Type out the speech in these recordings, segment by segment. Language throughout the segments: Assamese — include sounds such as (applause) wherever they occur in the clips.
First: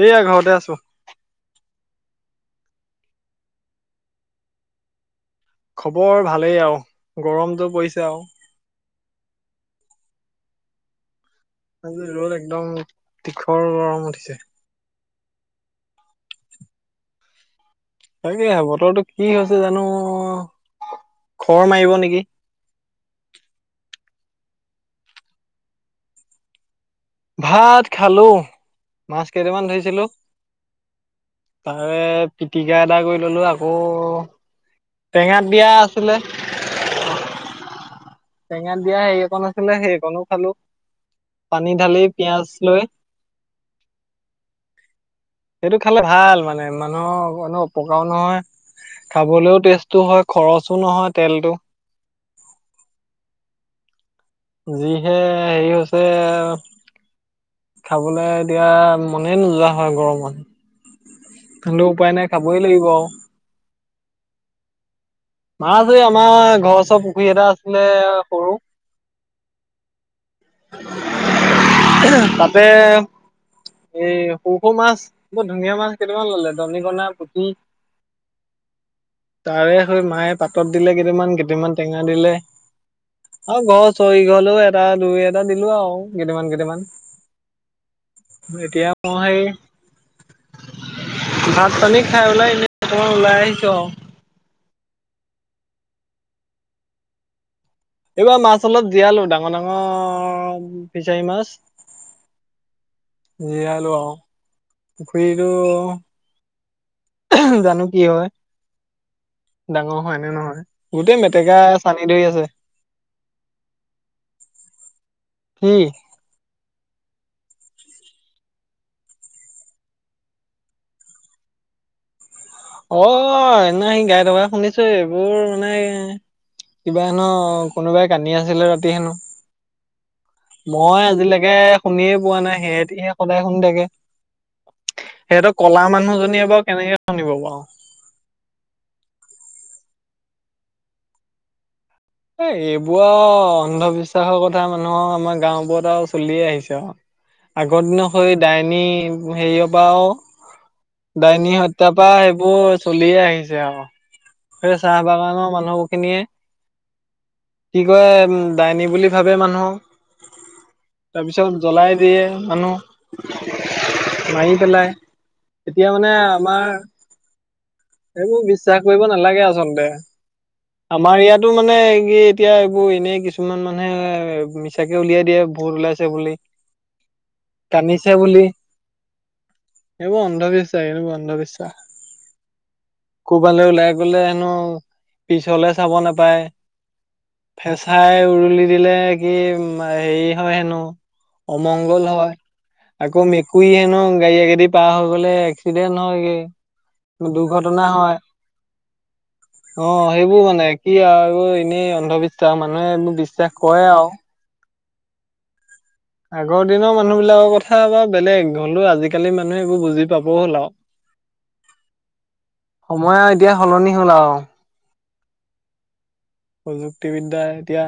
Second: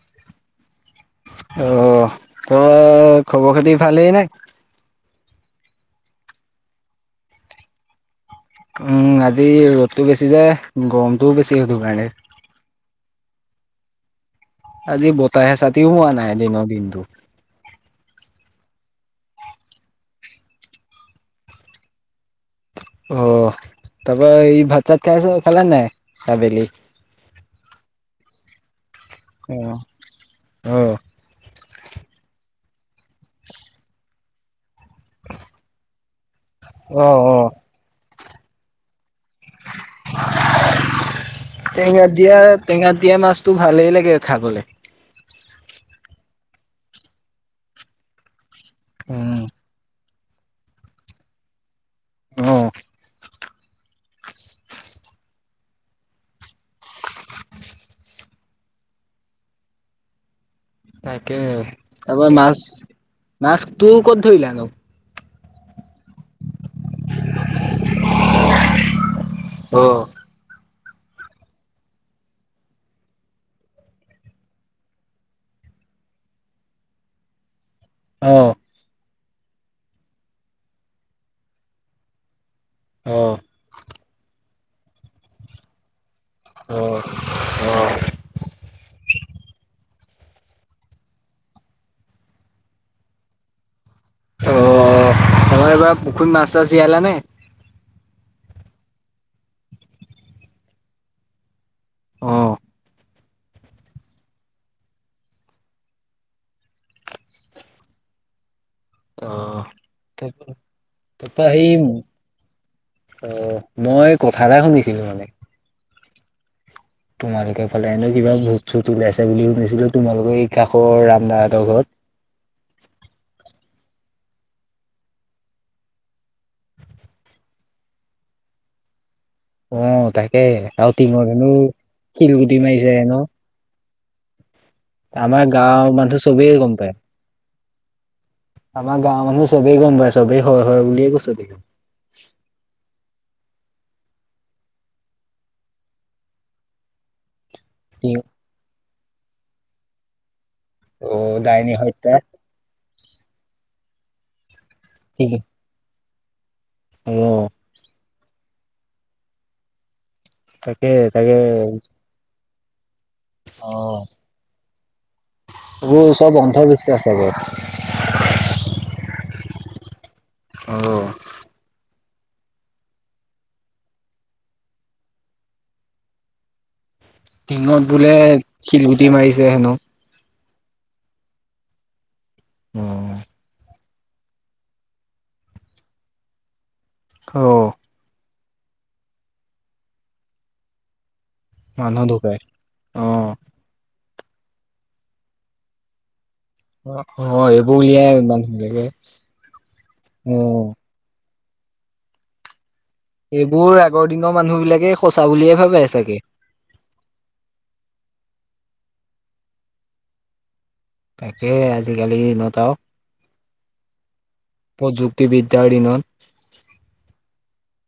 এয়া ঘৰতে আছো। অ', তই খবৰ খাতি ভালেই নে? খবৰ ভালেই আৰু গৰমটো পৰিছে আৰু। উম আজি ৰ'দতটো বেছি যে গৰম (unintelligible) আজি ৰ'দ একদম তীখৰ গৰম উঠিছে। আজি বতাহে চাতিও হোৱা নাই দিনৰ দিনতো। তাকে বতৰটো কি হৈছে জানো খৰ মাৰিব নেকি? অ', তাৰপৰা এই ভাত চাত খাই আছা খেলা নাই আবেলি? ভাত খালো মাছ কেইটামান অ', ধৰিছিলোঁ। অ', তাৰে পিটিকা এটা কৰি ললো আকৌ টেঙাত দিয়া আছিলে। অ', অ'। টেঙাত দিয়া হেৰিয়ত আছিলে সেইকণো খালো। পানী ঢালি টেঙাত দিয়া পিয়াজ লৈ টেঙাত দিয়া মাছতটো ভালেই লাগে খাবলৈ। সেইটো খালে ভাল মানে মানুহৰ অপকাৰও নহয় উম, খাবলৈও টেষ্ট। টো হয় খৰচো নহয় তেলতটো। অ'। যিহে হেৰি হৈছে খাবলে এতিয়া মনে নোযোৱা হয় গৰমত। তাকে তেন্তলে উপায় নাই খাবই লাগিব আৰু। (unintelligible) মাছতো কত ধৰিলা নো? মাছ, আমাৰ ঘৰৰ ওচৰৰ পুখুৰী এটা আছিলে সৰু। অ'। (inaudible) এ তাতে এ সৰু সৰু মাছ বৰ ধুনীয়া মাছ কেইটামান ললে দৰিকনা পুঠী। অ'। তাৰে স মায়ে পাতত দিলে কেইটামান কেইটামান টেঙা দিলে। অ'। আৰু ঘৰ চৰি গ'লেও এটা দুই এটা দিলোঁ আৰু কেইটামান কেট কেটামান। অ', অ', (unintelligible) এতিয়া মই ভাত পানী খাই ওলাই এনে অকমান ওলাই আহিছোঁ আৰু। তই এইবাৰ পুখুৰী মাছ চাছ জীয়ালা নে? এইবাৰ মাছ অলপ দিয়ালোঁ ডাঙৰ ডাঙৰ ফিচাৰী মাছ। অ', জীয়ালোঁ আৰু পুখুৰীটো এ, জানোঁ কি হয়। ডাঙৰ হয় নে নহয়। গোটেই তাপা মেটেকা এই। চানি ধৰি আছে অ', মই কথা এটা শুনিছিলোঁ মানে কি? তোমালোকে ফালে হেনো কিবা ভুত চুত ওলাইছে বুলি শুনিছিলোঁ তোমালোকৰ এই কাষৰ ৰামদাহঁতৰ ঘৰত। অ', সেইদিনা সি গাই থকা শুনিছোঁ। এইবোৰ মানে কিবা হেনো কোনোবাই কান্দি আছিলে ৰাতি হেনো। অ', তাকে আৰু মই টিঙত হেনো আজিলেকে শুনিয়ে পোৱা শিলগুটি নাই। মাৰিছে সেহেঁতিহে হেনো সদায় শুন থাকে। আমাৰ সেহেঁতৰ কলা গাঁৱৰ মানুহ মানুহজনীয়ে চবেই বাৰু গম পায়। কেনেকে (unintelligible) আমাৰ গাঁৱৰ মানুহ চবেই গম পায় চবেই হয় হয় বুলিয়ে কৈছে (unintelligible) এ, এইবোৰ আৰু অন্ধবিশ্বাসৰ কথা মানুহৰ আমাৰ গাঁওবোৰত আৰু চলিয়ে আহিছে আৰু আগৰ টিঙ দিনৰ সই ডাইনী (unintelligible) হেৰিয় পাওঁ ডাইনী হত্যা পা সেইবোৰ চলিয়ে আহিছে আৰু। সে চাহ ঠিক বাগানৰ মানুহ খিনিয়ে অ'। কি কয় উম ডাইনী বুলি ভাবে মানুহ। তাকে তাকে তাৰপিছত জ্বলাই দিয়ে মানুহ অ'। মাৰি পেলাই। এতিয়া সেইবো মানে চব অন্ধবিশ্বাস হ'ব। সেইবোৰ বিশ্বাস কৰিব নালাগে আচলতে। অ', আমাৰ ইয়াত টোঁ মানে এই কি এতিয়া এইবোৰ এনেই কিছুমান মানুহে এ, মিছাকে উলিয়াই দিয়ে ভুত ওলাইছে বুলি। (unintelligible) টিঙত কান্দিছে বোলে, বুলি শিলগুটি মাৰিছে হেনোঁ। এইবোৰ অন্ধবিশ্বাস এইবোৰ অন্ধবিশ্বাস। অ'। ক'বালৈ ওলাই গ'লে হেনো পিছলে চাব নেপায়। (unintelligible) চাই উৰুলি দিলে কি উম, হেৰি হয় হেনোঁ। মানুহ অমংগল হয়। ঢুকাই অ আকৌ মেুক কুই হেনোঁ গাড়ী আগেদি পাৰ হৈ গ'লে এক্সিডেন্ট হয় গে অ' অ' এইবোৰ দুৰ্ঘটনা উলিয়াই মানুহ বিলাকে অ', সেইবোৰ মানে কি আৰু এনেই অন্ধবিশ্বাস মানুহে এইবোৰ বিশ্বাস এইবোৰ কৰে আৰু। আগৰ দিনৰ মানুহ বিলাকে সঁচা বুলিয়ে ভাবে চাগে। আগৰ দিনৰ মানুহ বিলাকৰ কথা অলপ বেলেগ হ'লেও আজিকালি মানুহে এইবোৰ বুজি পাব হ'ল আৰু। তাকে আজিকালিৰ দিনত আৰু সময় আৰু এতিয়া সলনি হ'ল আৰু। প্ৰযুক্তিবিদ্যাৰ দিনত প্ৰযুক্তিবিদ্যা এতিয়া,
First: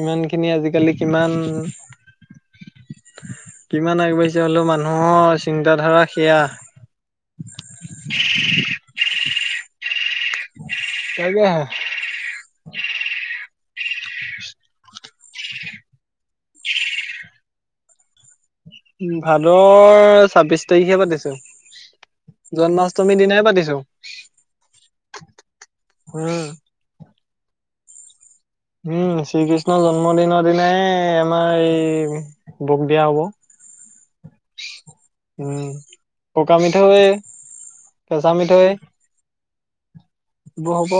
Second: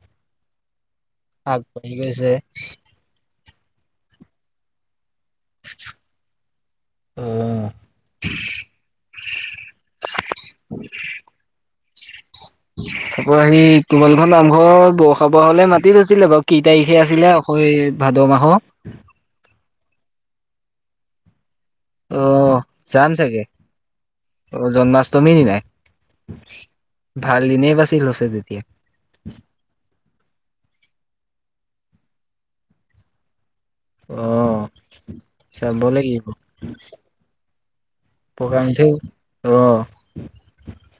ইমান খিনি আজিকালি ইমান আগবাঢ়ি গৈছে কিমান আগবাঢ়িছে হ'লেও মানুহৰ চিন্তাধাৰা সেয়া অ'। (unintelligible) (inaudible) তাৰপৰা সি তোমালোকৰ নামঘৰৰ বৰসবাহলে মাতি থৈছিলে বাৰু কি তাৰিখে আছিলে অস হয় ভাদ মাহ। উ ভাদৰ ছাব্বিশ তাৰিখে পাতিছো। অ যাম জন্মাষ্টমীৰ চাগে দিনাই পাতিছো। অ জন্মাষ্টমী দিনাই উম। ভাল দিনে বাছি লৈছা তেতিয়া। উম শ্ৰীকৃষ্ণৰ জন্মদিনৰ দিনাই আমাৰ এই বক দিয়া হ'ব। অ। উম, চাব লাগিব পকা মিঠা কেঁচা মিঠৈ প্ৰগ্ৰামটো অ এইবোৰ হব।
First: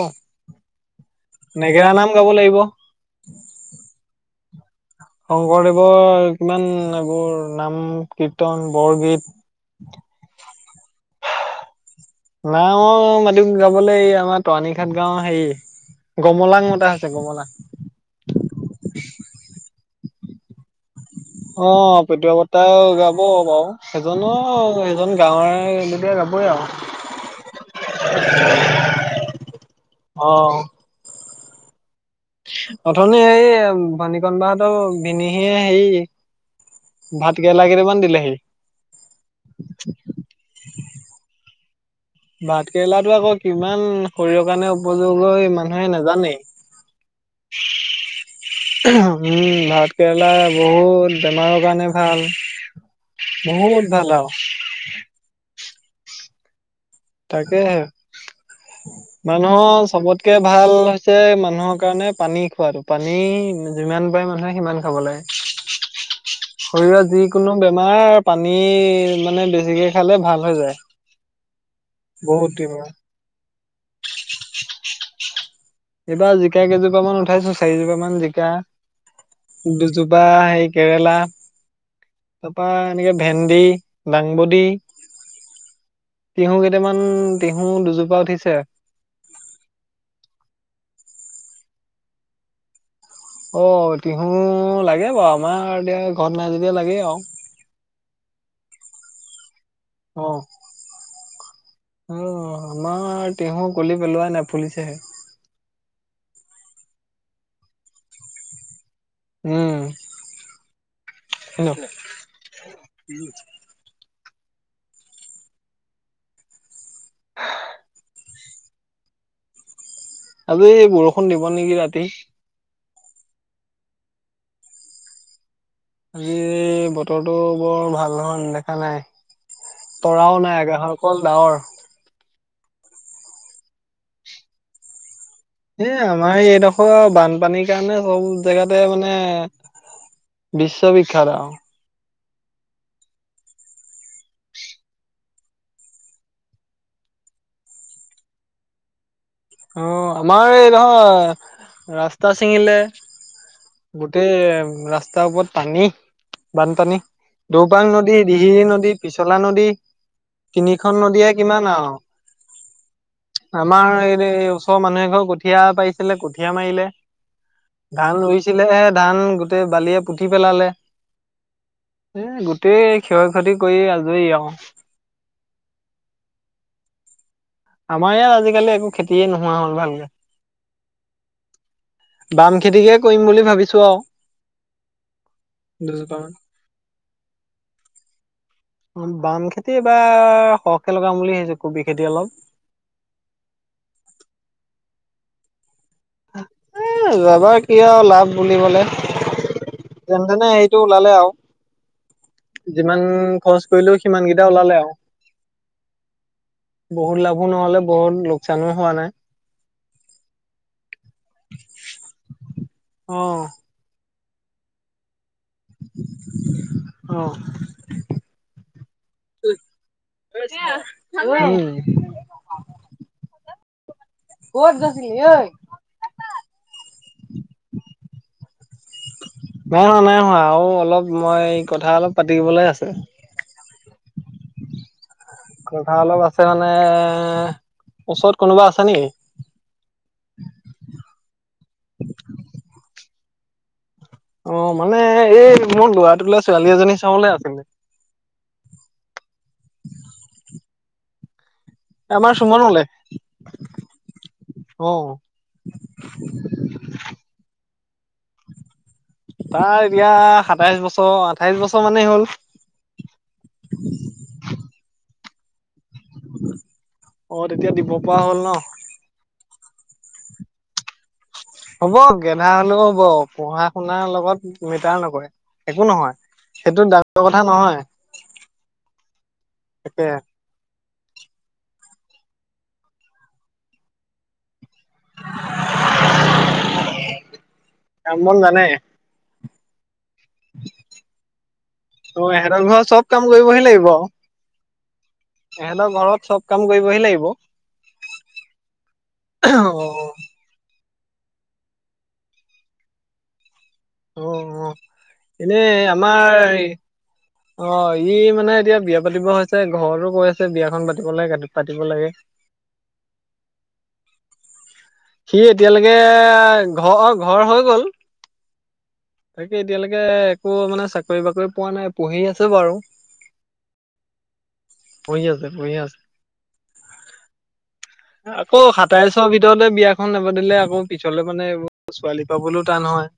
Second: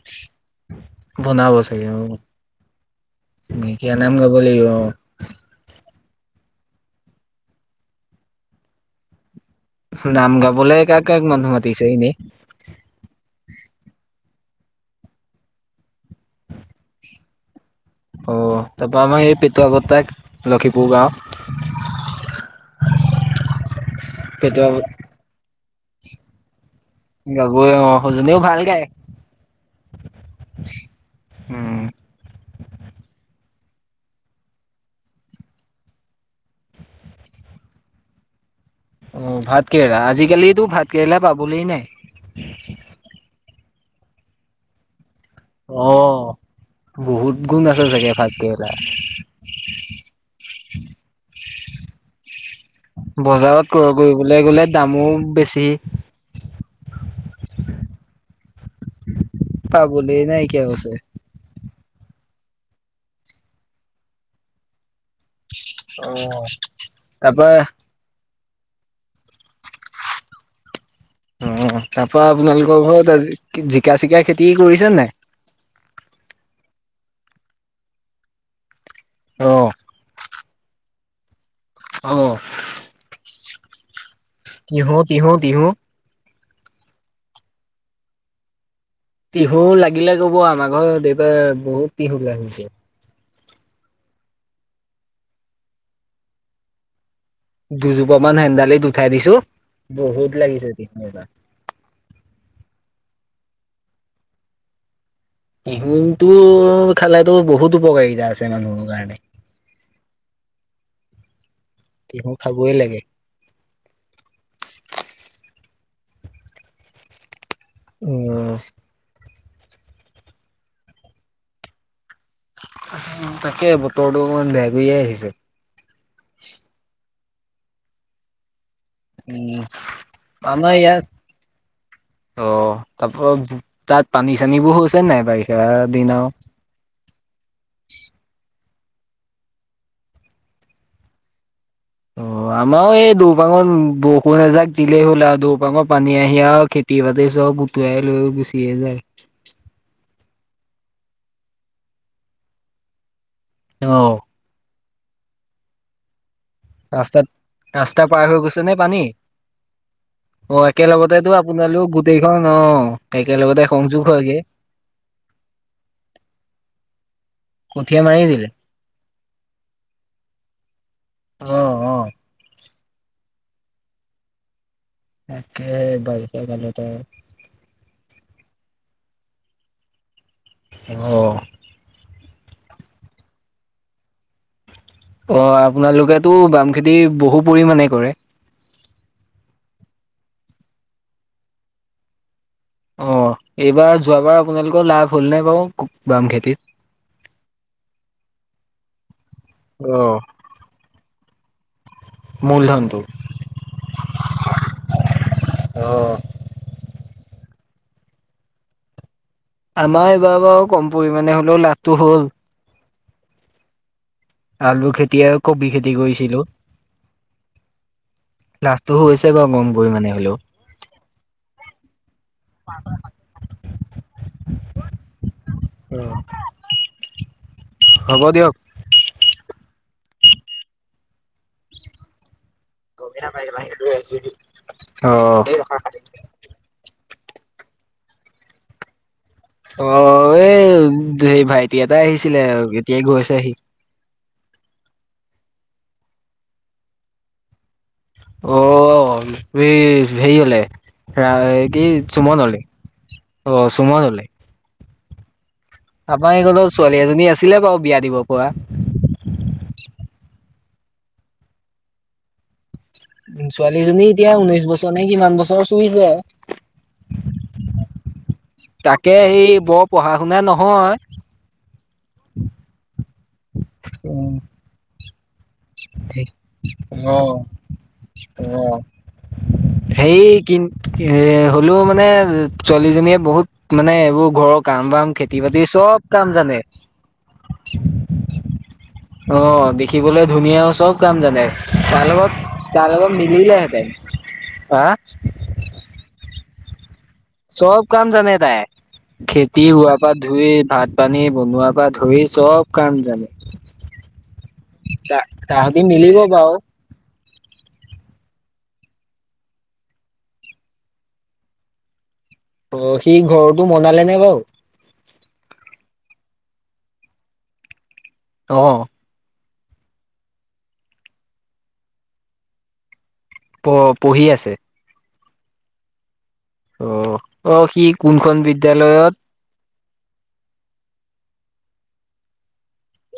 বনাব নেগেৰা নাম গাব লাগিব। নকীয়া নাম গাব লাগিব। শংকৰদেৱৰ কিমান এইবোৰ নাম, কীৰ্তন, বৰগীত। নাম গাবলে কাক কাক মানুহ মাতিছে এনেই? নাম গাবলৈ এই আমাৰ তৰাণীঘাট গাও হেৰি গমলাং মতা আছে গমলাং। অঁ তাৰপৰা আমাৰ এই পেটুৱাত্তাক লখিপুৰ গাঁও। অ' পেটু বতাহ গাব বাৰু সেইজনো পেটুৱা সেইজন গাঁৱে এ যাবই আৰু। গগৈয়ে অ সুজনিও ভাল গায়। অ'। উম। অথনি এই ভনিকণ বাহতৰ ভিনিহিয়ে হেৰি। ভাত কেৰেলা কেইটামান দিলেহি। অ ভাত কেৰেলা আজিকালিতো ভাত কেৰেলা পাবলে নাই। ভাত কেৰেলাটো আকৌ কিমান শৰীৰৰ কাৰণে উপযোগ হয় অ বহুত গুণ আছে চাগে ভাত কেৰেলাত। উম ভাত কেৰেলা বহুত বেমাৰৰ কাৰণে ভাল। বজাৰত বহুত ক্ৰয় ভাল আৰু কৰিবলৈ গ'লে দামো বেছি। তাকেহে, মানুহৰ পাবলে চবতকে নাইকিয়া ভাল হৈছে হৈছ মানুহৰ কাৰণে পানী খোৱাটো, পানী যিমান পাৰে মানুহে সিমান খাব লাগে। অ। শৰীৰৰ তাৰপা যিকোনো বেমাৰ পানী মানে বেছিকে খালে ভাল হৈ যায়। অ তাৰ পৰা বহুত আপোনালোকৰ বেমাৰ ঘৰত আজি জিকা-চিকা খেতি কৰিছে নাই। এইবাৰ জিকা কেইজোপা মান উঠাইছো চাৰিজোপা মান জিকা। অ দুজোপা সেই কেৰেলা। অ। তাৰপা এনেকে ভেন্দি, লাংবডী। তিহু তিহু তিহু তিহু কেইটামান তিহু দুজোপা উঠিছে। তিহু লাগিলে কব আমাৰ ঘৰত এইবাৰ বহুত তিহু গাজিছে। অ তিহু লাগে বাৰু আমাৰ এতিয়া ঘৰত নাই যেতিয়া লাগে আৰু। দুজোপা মান হেনন্ডালিত উঠাই দিছো বহুত অ লাগিছে অ আমাৰ তিহু গুলি পেলোৱাই নাই পুলিছেহে। তিহুটো খালেতো বহুত উপকাৰিতা আছে মানুহৰ কাৰণে। উম তিহু খাবই লাগে। (inaudible) (inaudible) (inaudible) ভাবলু এই বৰষুণ দিব নেকি ৰাতি। তাকে বতৰটো অকমান বেয়া কৈ আহিছে। আজি বতৰটো, বৰ ভাল ধৰণ দেখা নাই উম তৰাও নাই, আমাৰ আকাশত ইয়াত অকল ডাৱৰ অ', তাত পানী চানীবোৰ হৈছে নাই বাৰিত এ, আমাৰ এইডখ হয়, বানপানীৰ কাৰণে সব জেগাতে মানে বিশ্ববিখ্যাত আৰু অ', মাৰো এই দৌপাঙত বৰষুণ এজাক দিলেই হ'ল আৰু দৌপাঙৰ পানী আহি আৰু খেতি তিবাতে চব উতুৱাই লৈ গুচিয়ে যায় অ', আমাৰ এই নহয় ৰাস্তা ছিঙিলে অ গোটেই ৰাস্তাৰ ওপৰত পানী বানপানী ৰাস্তাত দৌবাং ৰাস্তা নদী, পাৰ হৈ দিহি গৈছে নে নদী, পানী? পিছলা নদী, অ ', তিনিখন একেলগতে নদীয়ে তো কিমান আপোনালোক আৰু গোটেইখন অ, একেলগতে আমাৰ সংযোগ হয় এই ওচৰৰ মানুহ এ ঘৰ কঠীয়া পাৰিছিলে, কঠীয়াা মাৰিলে কঠীয়া ধান মাৰি দিলে। ৰুইছিলে, ধান গোটেই বালিয়ে পুতি পেলালে অ অ গোটই ক্ষয় ক্ষতি কৰি আজৰি আৰু (unintelligible) আমাৰ ইয়াত আজিকালি একো খেতিয়ে নোহোৱা হ'ল ভালকে অ', বাম খেতিকে কৰিম বুলি ভাবিছো আৰু অ', দুজোপা পোনালোকেতটো বাম খেতি বহু পৰিমানে কৰে অ', বাম খেতি এইবাৰ সৰহকে লগাম বুলি ভাবিছো, কবি খেতি অলপ অ', এইবাৰ যোৱাবাৰ আপোনালোকৰ লাভ হ'লনে বাৰু বা এ যোবা কি আৰু লাভ বুলিবলে অ তেন্ত তেনে হেৰিটো ওলালে আৰু মূলধনটো যিমান খৰচ কৰিলো, সিমান কেইটা ওলালে আৰু অ', বহুত লাভো নহলে, বহুত লোকচানো হোৱা নাই আমাৰ এইবাৰ বাৰু, কম পৰিমাণে হলেও লাভটো হ'ল অ', আলু খেতি, আৰু কবি খেতি, কৰিছিলো অ', লাভটো হৈছে বাৰু, কম পৰিমানে হ'লেও। উম। ক'ত গৈছিলি ঐ? (inaudible) অ', হ'ব দিয়ক। নাই নোৱা, নাই হোৱা, আৰু অলপ মই কথা অলপ পাতিবলে আছে। (inaudible) অ। কথা অলপ আছে মানে, ওচৰত কোনোবা আছে নেকি? অ', এই সেই ভাইটি এটা আহিছিলে, এতিয়াই গৈছে সি। অ', মানে এই মোৰ লৰাতোলে ছোৱালী এজনী চাবলে আছিলে। অ', হেৰিঅলে। ৰা এই কি আমাৰ চুমনলে, অ চুমনলে। অহ। আমাৰ এইকনত ছোৱালী এজনী আছিলে বাৰু বিয়া দিব পৰা। তাৰ এতিয়া সাতাইশ বছৰ, আঠাইশ বছৰ, মানেই হ'ল। ছোৱালীজনী এতিয়া ঊনৈশ বছৰ নে কিমান বছৰ চুইছে। অ', তেতিয়া দিব পৰা হ'ল ন। তাকে, হেৰি বৰ পঢ়া শুনা নহয়। হ'ব গেধা হলেও হ'ব, পঢ়া শুনাৰ লগত মেটাৰ নকৰে। একো নহয়, সেইটো অ ডাঙৰ কথা নহয়। তাকে হেৰি কিন এই, হ'লেও মানে, ছোৱালীজনীয়ে বহুত মানে এইবোৰ ঘৰক কাম বাম খেতি বাতি চব কাম জানে। কাম বন জানে অ', দেখিবলৈ ধুনীয়াও চব কাম জানে। তাৰ লগত ত' এহেঁতৰ ঘৰত তাৰ চব লগত কাম কৰিবহি মিলিলেহেঁতেন। হা? এহঁতৰ ঘৰত চব কাম কৰিবহি লাগিব। চব কাম জানে তাই, খেতি ৰোৱা পা অ', ধুই, ভাত পানী বনোৱাৰ পৰা ধৰি, চব কাম জানে। অ', ত অ' তাহাঁতি এনেই মিলিব বাৰু আমাৰ অ', ই মানে এতিয়া বিয়া পাতিব হৈছে, ঘৰতো কৈ আছে বিয়াখন পাতিব লাগে কাতিত পাতিব লাগে। (inaudible) অ', সি ঘৰটো বনালে নে বাৰু? সি এতিয়ালৈকে ঘ অ' ঘৰ হৈ গ'ল। অ'। তাকে এতিয়ালৈকে একো মানে চাকৰি বাকৰি পোৱা নাই, পঢ়ি আছে বাৰু। প, পঢ়ি আছে। পঢ়ি আছে, পঢ়ি আছে। অ', অ' সি কোনখন বিদ্যালয়ত ততে বিয়াখন নপাতিলে আকৌ পিছলে মানে, এইবোৰ ছোৱালী পাবলৈও টান হয়।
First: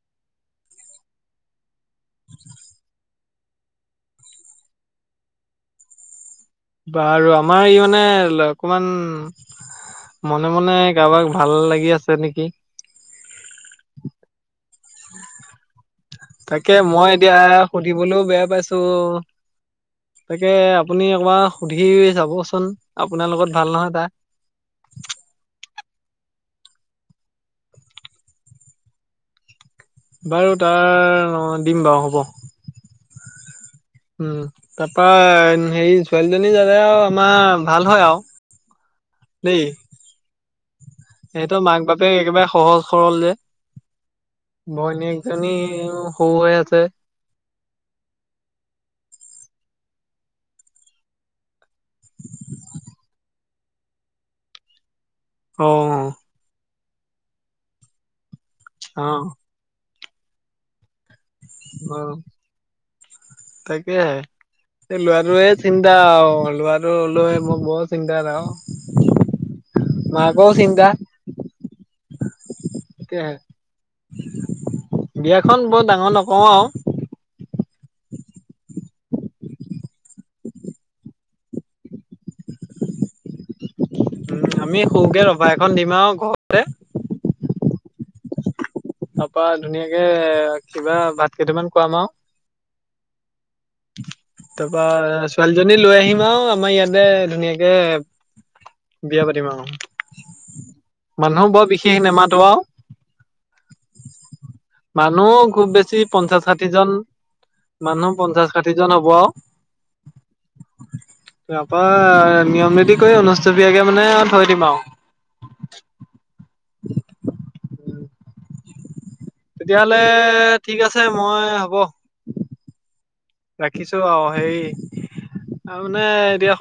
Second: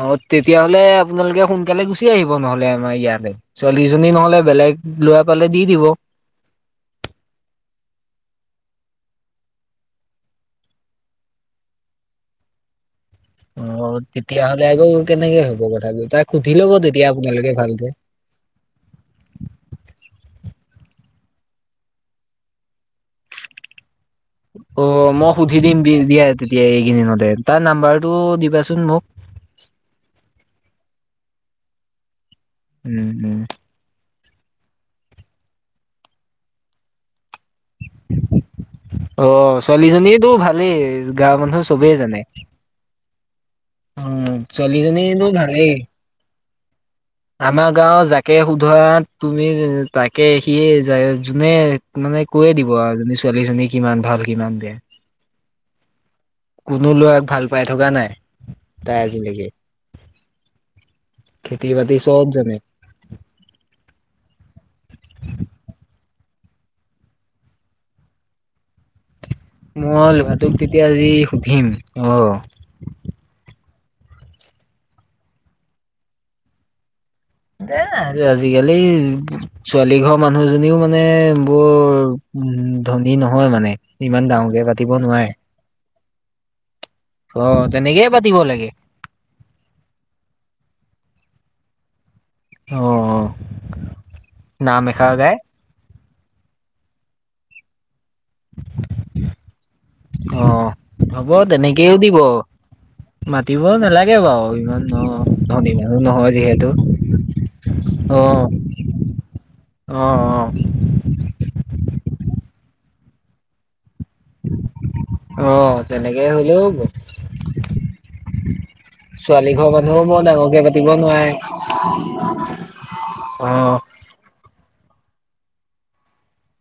অ', তেতিয়াহলে আপোনালোকে সোনকালে গুচি আহিব নহলে। আমাৰ ইয়ালে, ছোৱালীজনী নহলে বেলেগ লৰা পালে দি দিব। বাৰু, আমাৰ ই মানে অকমান মনে, মনে কাবাক ভাল লাগি আছে নেকি? অ'। তেতিয়াহ'লে আকৌ কেনেকে হ'ব কথাটো, তাক সুধি লব তাকে তেতিয়া মই এতিয়া আপোনালোকে ভালকে। সুধিবলৈও বেয়া পাইছো তাকে আপুনি অকমান সুধি চাবচোন, আপোনাৰ লগত ভাল নহয় তাৰ। অ', মই সুধি দিম দিয়া তেতিয়া এইকেইদিনতে, তাৰ নাম্বাৰটো দিবাচোন মোক। বাৰু তাৰ, দিম বাৰু হ'ব। উম, উম। উম, তাৰ পৰা হেৰি ছোৱালীজনী জানে আৰু আমাৰ ভাল হয় আৰু অ', দেই ছোৱালীজনীয়েতো ভালেই, গাৱৰ সিহঁতৰ মানুহ মাক চবেই বাপেক জানে। একেবাৰে সহজ সৰল যে, উম, ছোৱালীজনীতো ভনীয়েকজনী ভালেই। সৰু হৈ আছে। আমাৰ গাঁও যাকে শোধৰা তুমি তাকে সি যোনে মানে কৈয়ে দিব আৰুজনী ছোৱালীজনী কিমান ভাল কিমান বয়া। অ', অ'। কোনো ল'ৰাক ভাল পাই থকা নাই অ তাই আজিলৈকে। খেতি বাতি অ চব জানে। তাকেহে। এই লৰাটোৱে চিন্তা আৰু লৰাটো লৈ মোৰ বৰ চিন্তাত আৰু। (inaudible) মই মাকৰো ল'ৰাটোক তেতিয়া চিন্তা আজি সুধিম অ'। তাকেহে বিয়াখন বৰ ডাঙৰ নকওঁ আৰু। এ আজিকালি ছোৱালী ঘৰৰ মানুহজনীও মানে, বৰ উ ধনী নহয় মানে। ইমান উম ডাঙৰকে আমি পাতিব সৰুকে নোৱাৰে। ৰভা এখন দিম আৰু ঘৰত অ', তেনেকে পাতিব লাগে। তাৰপা ধুনীয়াকে কিবা ভাঁত কেইটামান খাম আৰু। অ নাম তপা এষাৰ গাই ছোৱালী জনী লৈ আহিম আৰু আমাৰ ইয়াতে ধুনীয়াকে বিয়া পাতিম আৰু অ মানুহ বৰ বিশেষ নেমাতো আৰু। মাতিবও নালাগে বাৰু ইমান মানুহ ন খুব ইমানো বেছি নহয় পঞ্চাশ ষাঠি জন মানুহ যিহেতু আহ, পঞ্চাশ ষাঠি আহ, আহ তাৰপৰা নিয়ম এটি কৰি অনুস্থবীয়াকে মানে থৈ দিম আৰু আহ, তেনেকেই হলেও ছোৱালী ঘৰ মানুহো তেতিয়াহ'লে বৰ ডাঙৰকে ঠিক পাতিব আছে নোৱাৰে মই হ'ব অ', - সেই, আৰু মানে এতিয়া